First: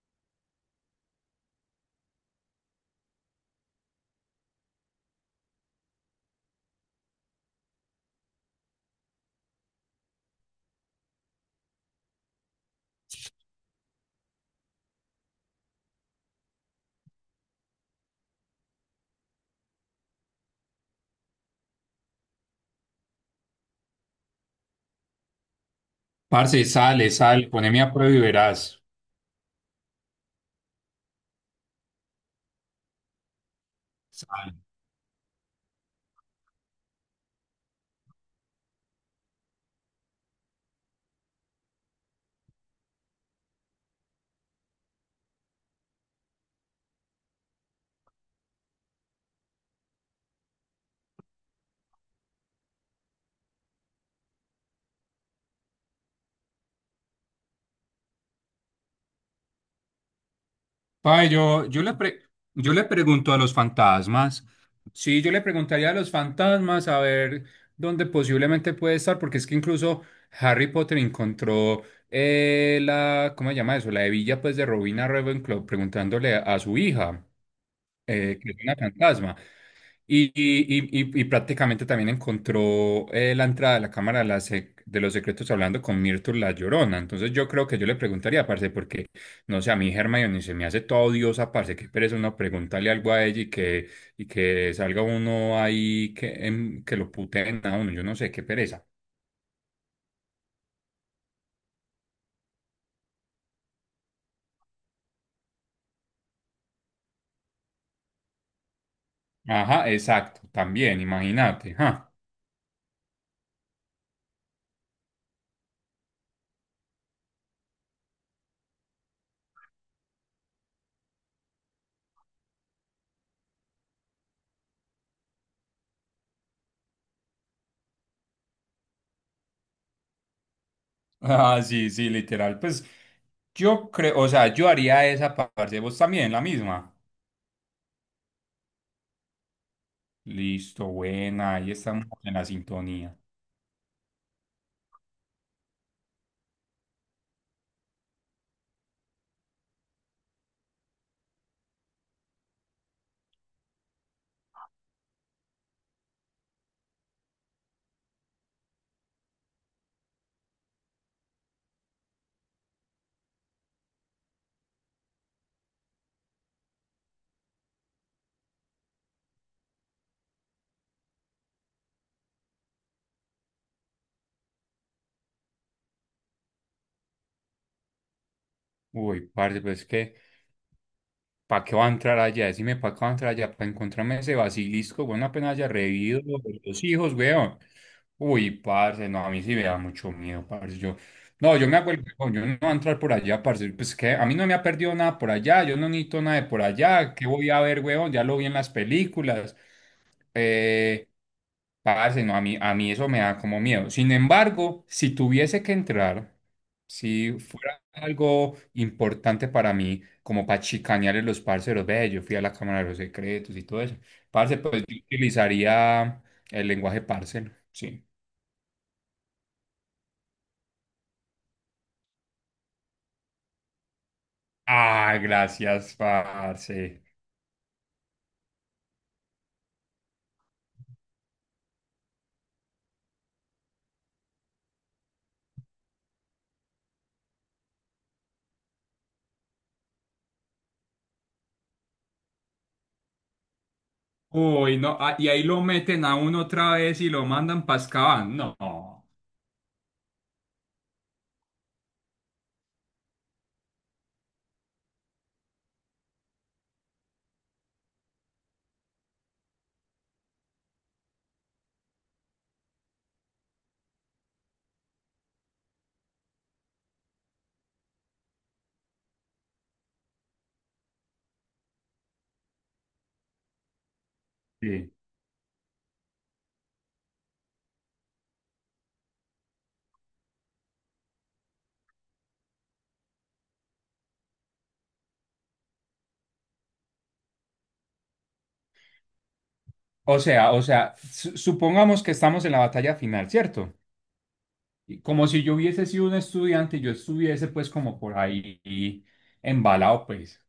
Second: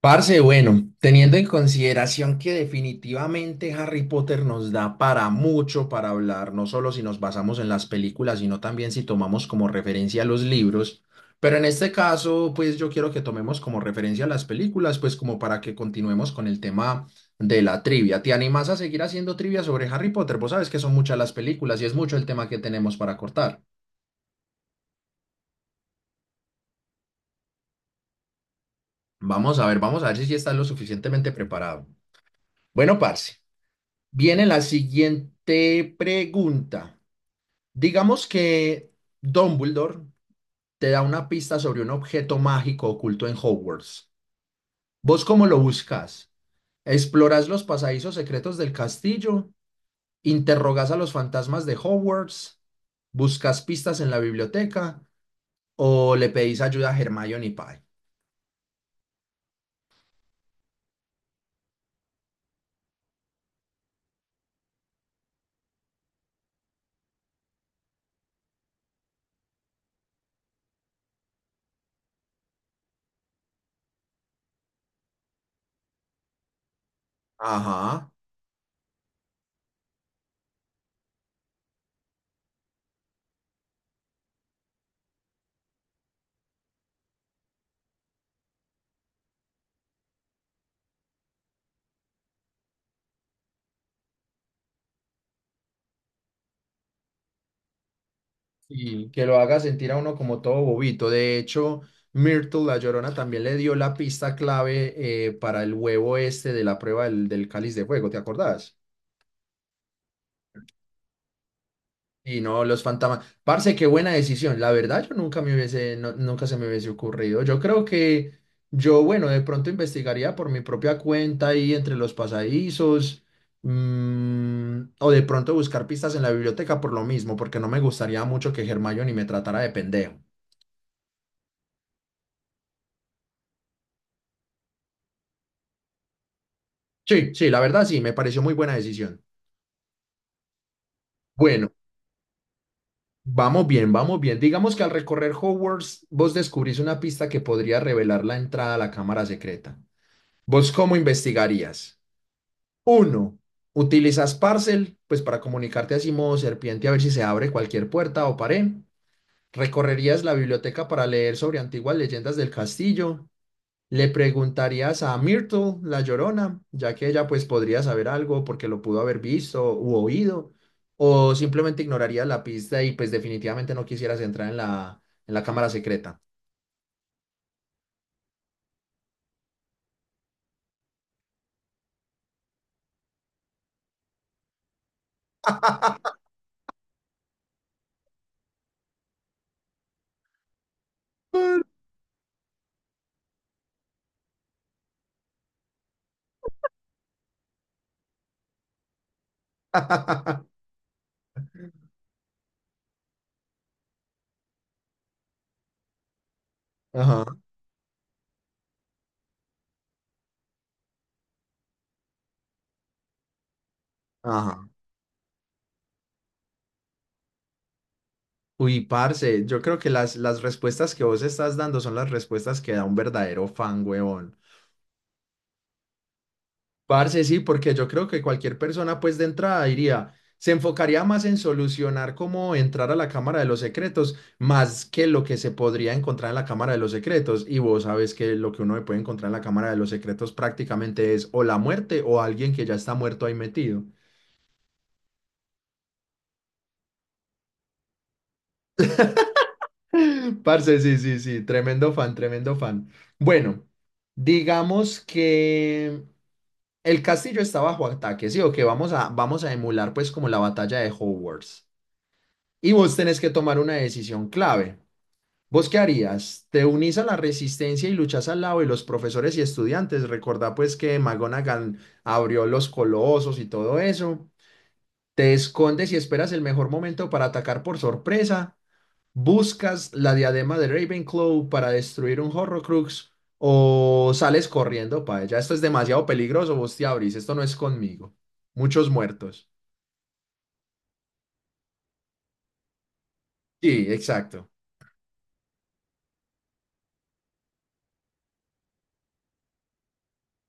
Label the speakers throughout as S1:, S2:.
S1: Parce, bueno, teniendo en consideración que definitivamente Harry Potter nos da para mucho para hablar, no solo si nos basamos en las películas, sino también si tomamos como referencia los libros, pero en este caso, pues yo quiero que tomemos como referencia las películas, pues como para que continuemos con el tema de la trivia. ¿Te animas a seguir haciendo trivia sobre Harry Potter? Vos sabes que son muchas las películas y es mucho el tema que tenemos para cortar.
S2: Parce, sale, sale, poneme a prueba y verás.
S1: Vamos a ver si sí estás lo suficientemente preparado. Bueno, parce. Viene la siguiente pregunta. Digamos que Dumbledore te da una pista sobre un objeto mágico oculto en Hogwarts. ¿Vos cómo lo buscas? ¿Exploras los pasadizos secretos del castillo? ¿Interrogas a los fantasmas de Hogwarts? ¿Buscas pistas en la biblioteca? ¿O le pedís ayuda a Hermione y Pai?
S2: Pa, yo le pre- yo le pregunto a los fantasmas. Sí, yo le preguntaría a los fantasmas a ver dónde posiblemente puede estar, porque es que incluso Harry Potter encontró la, ¿cómo se llama eso? La hebilla pues de Robina Ravenclaw preguntándole a su hija,
S1: Ajá.
S2: que es una fantasma. Y, y prácticamente también encontró la entrada de la Cámara de, la Sec- de los Secretos hablando con Myrtle la Llorona. Entonces yo creo que yo le preguntaría, parce, porque no sé, a mí Hermione se me hace toda odiosa, parce, qué pereza uno preguntarle algo a ella y que salga uno ahí que, que lo puteen a uno. Yo no sé, qué pereza.
S1: Y que lo haga sentir a uno como todo bobito. De hecho, Myrtle La Llorona también le dio la pista clave para el huevo este de la prueba del, del cáliz de fuego, ¿te acordás?
S2: Ajá, exacto, también, imagínate. Ajá.
S1: Y no los fantasmas. Parce, qué buena decisión. La verdad, yo nunca me hubiese, nunca se me hubiese ocurrido. Yo creo que yo, bueno, de pronto investigaría por mi propia cuenta ahí entre los pasadizos. O de pronto buscar pistas en la biblioteca por lo mismo, porque no me gustaría mucho que Hermione me tratara de pendejo.
S2: Ah, sí, sí, literal. Pues yo creo, o sea, yo haría esa parte, vos también, la misma.
S1: Sí, sí, la verdad sí, me pareció muy buena decisión.
S2: Listo, buena,
S1: Bueno,
S2: ahí estamos en la sintonía.
S1: vamos bien, vamos bien. Digamos que al recorrer Hogwarts, vos descubrís una pista que podría revelar la entrada a la cámara secreta. ¿Vos cómo investigarías? Uno, utilizas Parcel, pues para comunicarte así modo serpiente a ver si se abre cualquier puerta o pared. Recorrerías la biblioteca para leer sobre antiguas leyendas del castillo. Le preguntarías a Myrtle, la Llorona, ya que ella pues podría saber algo porque lo pudo haber visto u oído, o simplemente ignorarías la pista y pues definitivamente no quisieras entrar en la cámara secreta.
S2: Uy, parce, pues que ¿para qué va a entrar allá? Decime, ¿para qué va a entrar allá? Para encontrarme ese basilisco, weón, apenas haya revivido los hijos, weón. Uy, parce, no, a mí sí me da mucho miedo, parce. Yo, no, yo me hago el weón, yo no voy a entrar por allá, parce. Pues que a mí no me ha perdido nada por allá, yo no necesito nada de por allá. ¿Qué voy a ver, weón? Ya lo vi en las películas. Eh, Parce, no, a mí eso me da como miedo. Sin embargo, si tuviese que entrar,
S1: Ajá,
S2: si fuera algo importante para mí como para chicanearle a los parceros, ve, yo fui a la Cámara de los Secretos y todo eso. Parce,
S1: ajá.
S2: pues yo utilizaría el lenguaje parcero, sí.
S1: Uy, parce, yo creo que las respuestas que vos estás dando son las respuestas que da un verdadero fan, huevón.
S2: Ah, gracias, parce.
S1: Parce, sí, porque yo creo que cualquier persona, pues de entrada diría, se enfocaría más en solucionar cómo entrar a la Cámara de los Secretos, más que lo que se podría encontrar en la Cámara de los Secretos. Y vos sabes que lo que uno se puede encontrar en la Cámara de los Secretos prácticamente es o la muerte o alguien que ya está muerto ahí metido.
S2: Uy, no, ah, y ahí lo meten a uno otra vez y lo mandan para Azkaban. No.
S1: Parce, sí, sí, sí, tremendo fan, tremendo fan. Bueno, digamos que el castillo está bajo ataque, sí, o que vamos a, vamos a emular pues como la batalla de Hogwarts. Y vos tenés que tomar una decisión clave. ¿Vos qué harías? ¿Te unís a la resistencia y luchás al lado de los profesores y estudiantes? Recordá pues que McGonagall abrió los colosos y todo eso.
S2: Sí.
S1: ¿Te escondes y esperas el mejor momento para atacar por sorpresa? ¿Buscas la diadema de Ravenclaw para destruir un Horrocrux? ¿O sales corriendo para ella? Esto es demasiado peligroso, vos te abrís, esto no es conmigo. Muchos muertos.
S2: O sea, su- supongamos que estamos en la batalla final, ¿cierto?
S1: Sí, exacto.
S2: Y como si yo hubiese sido un estudiante yo estuviese pues como por ahí embalado, pues.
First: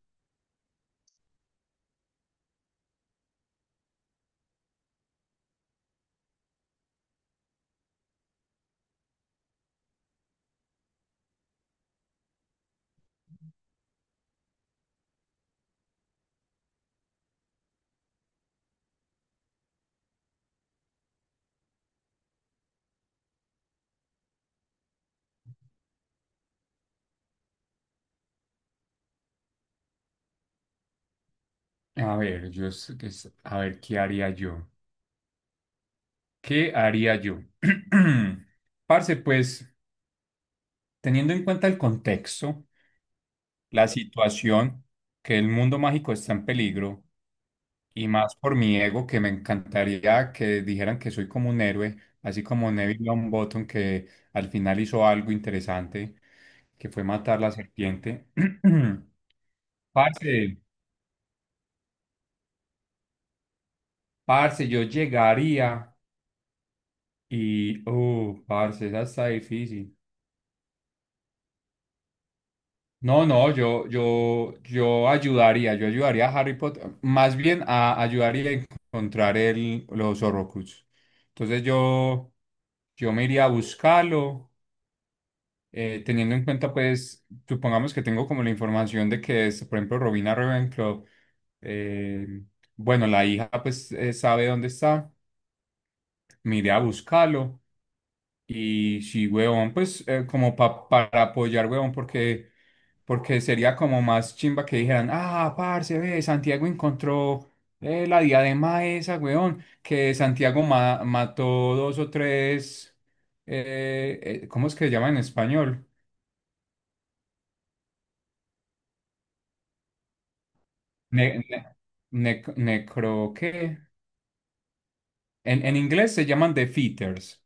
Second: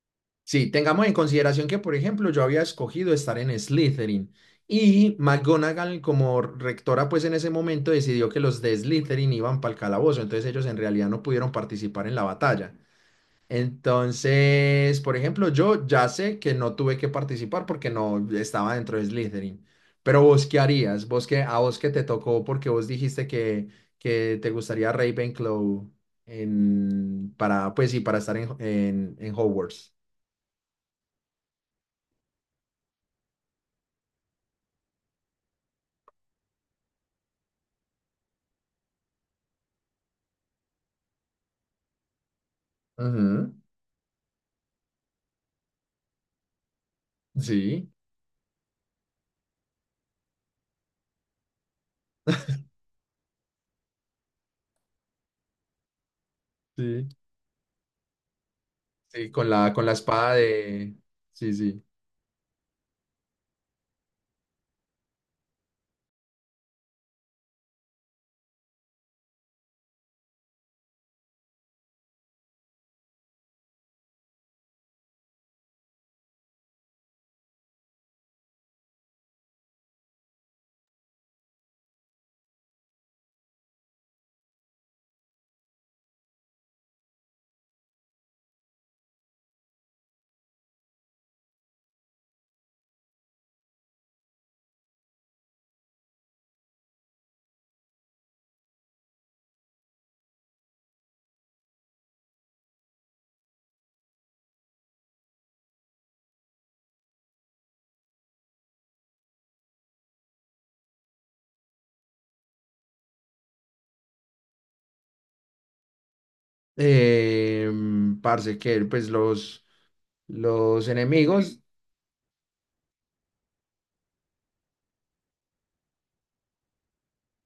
S1: Sí, tengamos en consideración que, por ejemplo, yo había escogido estar en Slytherin y McGonagall como rectora, pues en ese momento decidió que los de Slytherin iban para el calabozo, entonces ellos en realidad no pudieron participar en la batalla. Entonces, por ejemplo, yo ya sé que no tuve que participar porque no estaba dentro de Slytherin. Pero vos, ¿qué harías? ¿Vos qué, a vos que te tocó porque vos dijiste que te gustaría Ravenclaw pues sí, para estar en, en Hogwarts?
S2: A ver, yo, es- que es- a ver, ¿qué haría yo? ¿Qué haría yo? Parce, pues teniendo en cuenta el contexto,
S1: Ujú.
S2: la situación, que el mundo mágico está en peligro,
S1: Sí,
S2: y más por mi ego, que me encantaría que dijeran que soy como un héroe, así como Neville Longbottom, que al final hizo algo interesante, que fue
S1: sí,
S2: matar la serpiente.
S1: sí, con la espada
S2: Parce,
S1: de... Sí, sí.
S2: parce, yo llegaría y, oh, parce, esa está difícil. No, no, yo ayudaría a Harry Potter, más bien a ayudaría a encontrar el, los Horrocrux. Entonces yo me iría a buscarlo, teniendo en cuenta, pues, supongamos que tengo como la información de que es, por ejemplo, Robina Ravenclaw, eh, bueno, la hija pues sabe dónde está, me iría a buscarlo. Y sí, huevón, pues como pa- para apoyar, huevón, porque, porque sería como más chimba que dijeran, ah, parce, ve, Santiago encontró la diadema esa, huevón, que Santiago ma- mató dos o tres, ¿cómo es que se llama en español?
S1: Eh, parce, que pues los
S2: Ne-
S1: enemigos...
S2: ne- nec- necro, ¿qué? En inglés se llaman defeaters,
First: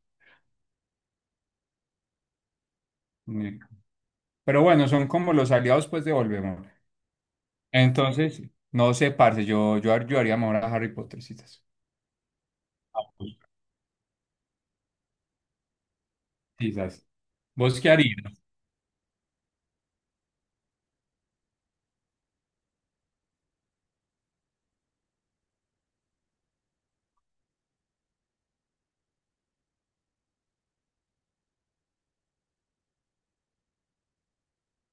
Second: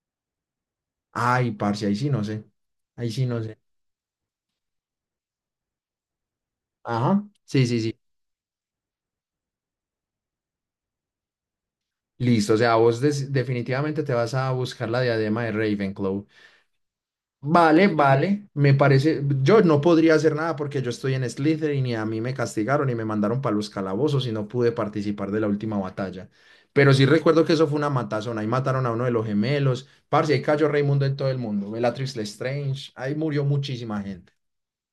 S1: Ay, parce, ahí sí no sé. Ahí sí no sé.
S2: ne- pero bueno, son como los aliados, pues, de Voldemort.
S1: Ajá, sí, sí, sí.
S2: Entonces, no sé, parce, yo haría mejor a Harry Pottercitas.
S1: Listo, o sea, vos definitivamente te vas a buscar la diadema de Ravenclaw.
S2: Quizás. ¿Vos
S1: Vale,
S2: qué harías?
S1: vale, me parece, yo no podría hacer nada porque yo estoy en Slytherin y a mí me castigaron y me mandaron para los calabozos y no pude participar de la última batalla. Pero sí recuerdo que eso fue una matazón, ahí mataron a uno de los gemelos, parce, ahí cayó Raimundo en todo el mundo, Bellatrix Lestrange, ahí murió muchísima gente.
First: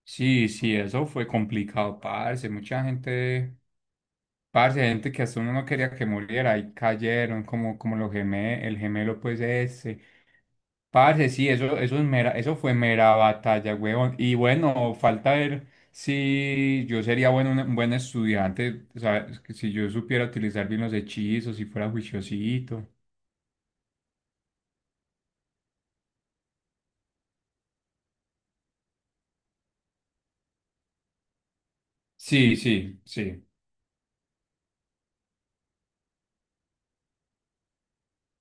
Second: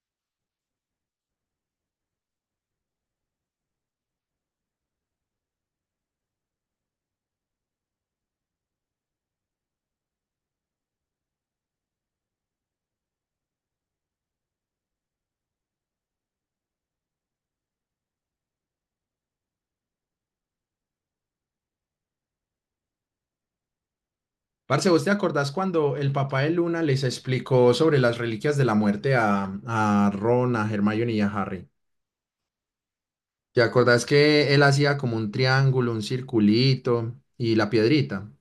S2: Sí, sí, eso fue complicado, parce. Mucha gente, parce, gente que hasta uno no quería que muriera y cayeron como, como los gemé, el gemelo, pues ese. Parce, sí, eso es mera, eso fue mera batalla, huevón. Y bueno, falta ver si yo sería bueno, un buen estudiante, o sea, es que si yo supiera utilizar bien los hechizos, si fuera juiciosito.
S1: Parce, ¿vos te acordás cuando el papá de Luna les explicó sobre las reliquias de la muerte a Ron, a Hermione y a Harry?
S2: Sí, sí, sí.
S1: ¿Te acordás que él hacía como un triángulo, un circulito y la piedrita?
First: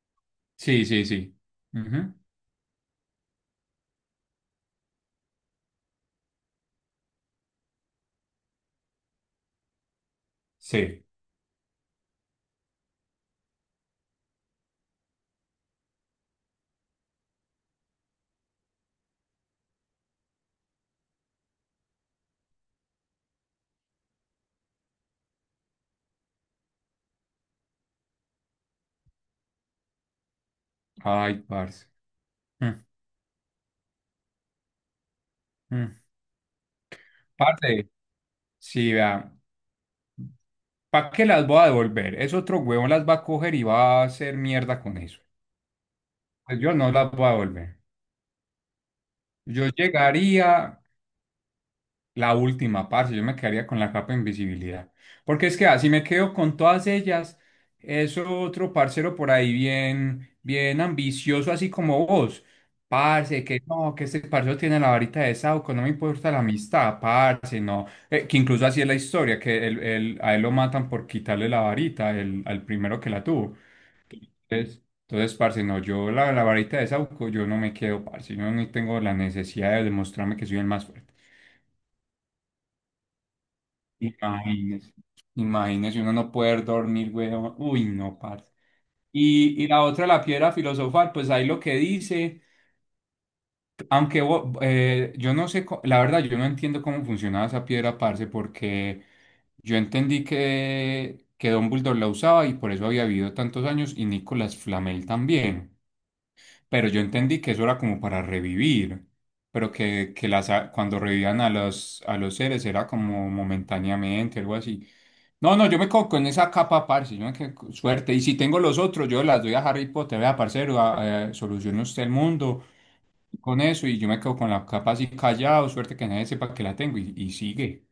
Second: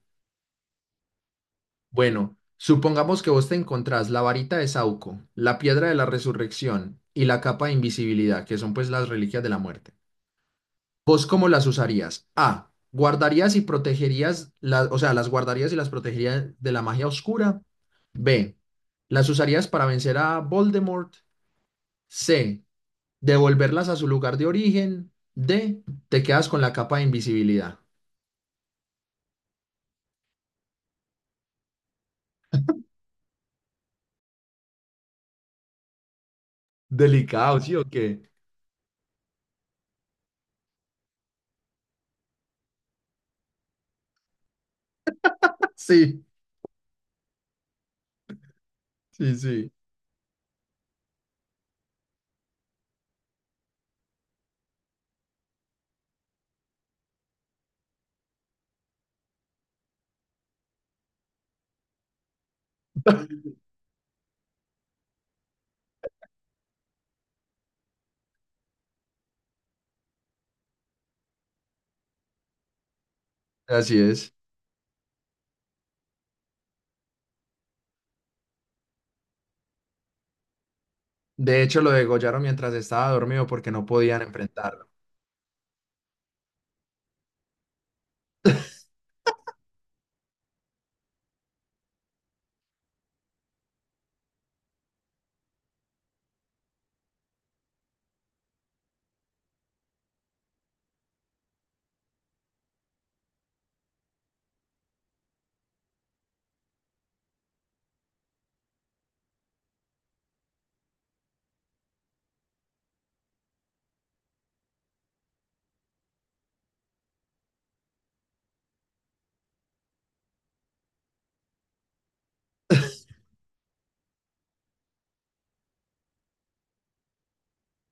S2: Sí, sí, sí. Ujú.
S1: Bueno, supongamos que vos te encontrás la varita de Sauco, la piedra de la resurrección y la capa de invisibilidad, que son pues las reliquias de la muerte.
S2: Sí.
S1: ¿Vos cómo las usarías? A. Guardarías y protegerías, o sea, las guardarías y las protegerías de la magia oscura. B. Las usarías para vencer a Voldemort. C. Devolverlas a su lugar de origen. D. Te quedas con la capa de invisibilidad.
S2: Ay, parce. Mm, mm.
S1: Delicado, ¿sí o
S2: Parce,
S1: qué?
S2: sí, vea, ¿para qué las voy a devolver? Es otro huevón las va a coger y va a hacer mierda con eso.
S1: Sí,
S2: Pues yo no las voy a devolver.
S1: sí,
S2: Yo
S1: sí.
S2: llegaría, la última, parce, yo me quedaría con la capa de invisibilidad. Porque es que así me quedo con todas ellas, eso otro parcero por ahí bien, bien ambicioso, así como vos. Parce, que no, que este parcero tiene la varita de Sauco, no me importa la amistad, parce, no. Que incluso así es la historia, que él- a él lo matan por quitarle la varita el- al primero que la tuvo.
S1: Así es.
S2: Entonces, entonces, parce, no, yo la, la varita de Sauco, yo no me quedo, parce, yo no tengo la necesidad de demostrarme que soy el más fuerte.
S1: De hecho, lo degollaron mientras estaba dormido porque no podían enfrentarlo.
S2: Imagínese, imagínese uno no poder dormir, güey. Uy, no, parce. Y la otra, la piedra filosofal, pues ahí lo que dice, aunque bo- yo no sé, co- la verdad, yo no entiendo cómo funcionaba esa piedra, parce, porque yo entendí que Dumbledore la usaba y por eso había vivido tantos años y Nicolas Flamel también. Pero yo entendí que eso era como para revivir, pero que las, a- cuando revivían a los seres era como momentáneamente, algo así. No, no, yo me quedo con esa capa, parce, yo me quedo con suerte. Y si tengo los otros, yo las doy a Harry Potter, vea, parcero, a- solucione usted el mundo con eso. Y yo me quedo con la capa así callado, suerte que nadie sepa que la tengo. Y sigue,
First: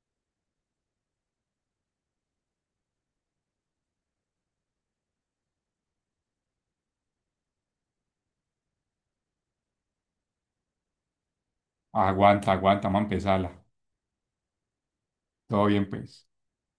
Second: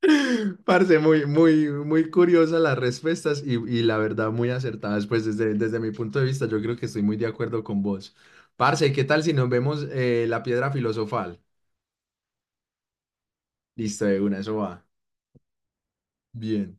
S1: Parce, muy, muy, muy curiosas las respuestas y la verdad muy acertadas. Pues desde, desde mi punto de vista, yo creo que estoy muy de acuerdo con vos. Parce, ¿qué tal si nos vemos la piedra filosofal?
S2: aguanta, aguanta, vamos a empezarla.
S1: Listo, de una, eso va.
S2: Todo bien, pues.
S1: Bien.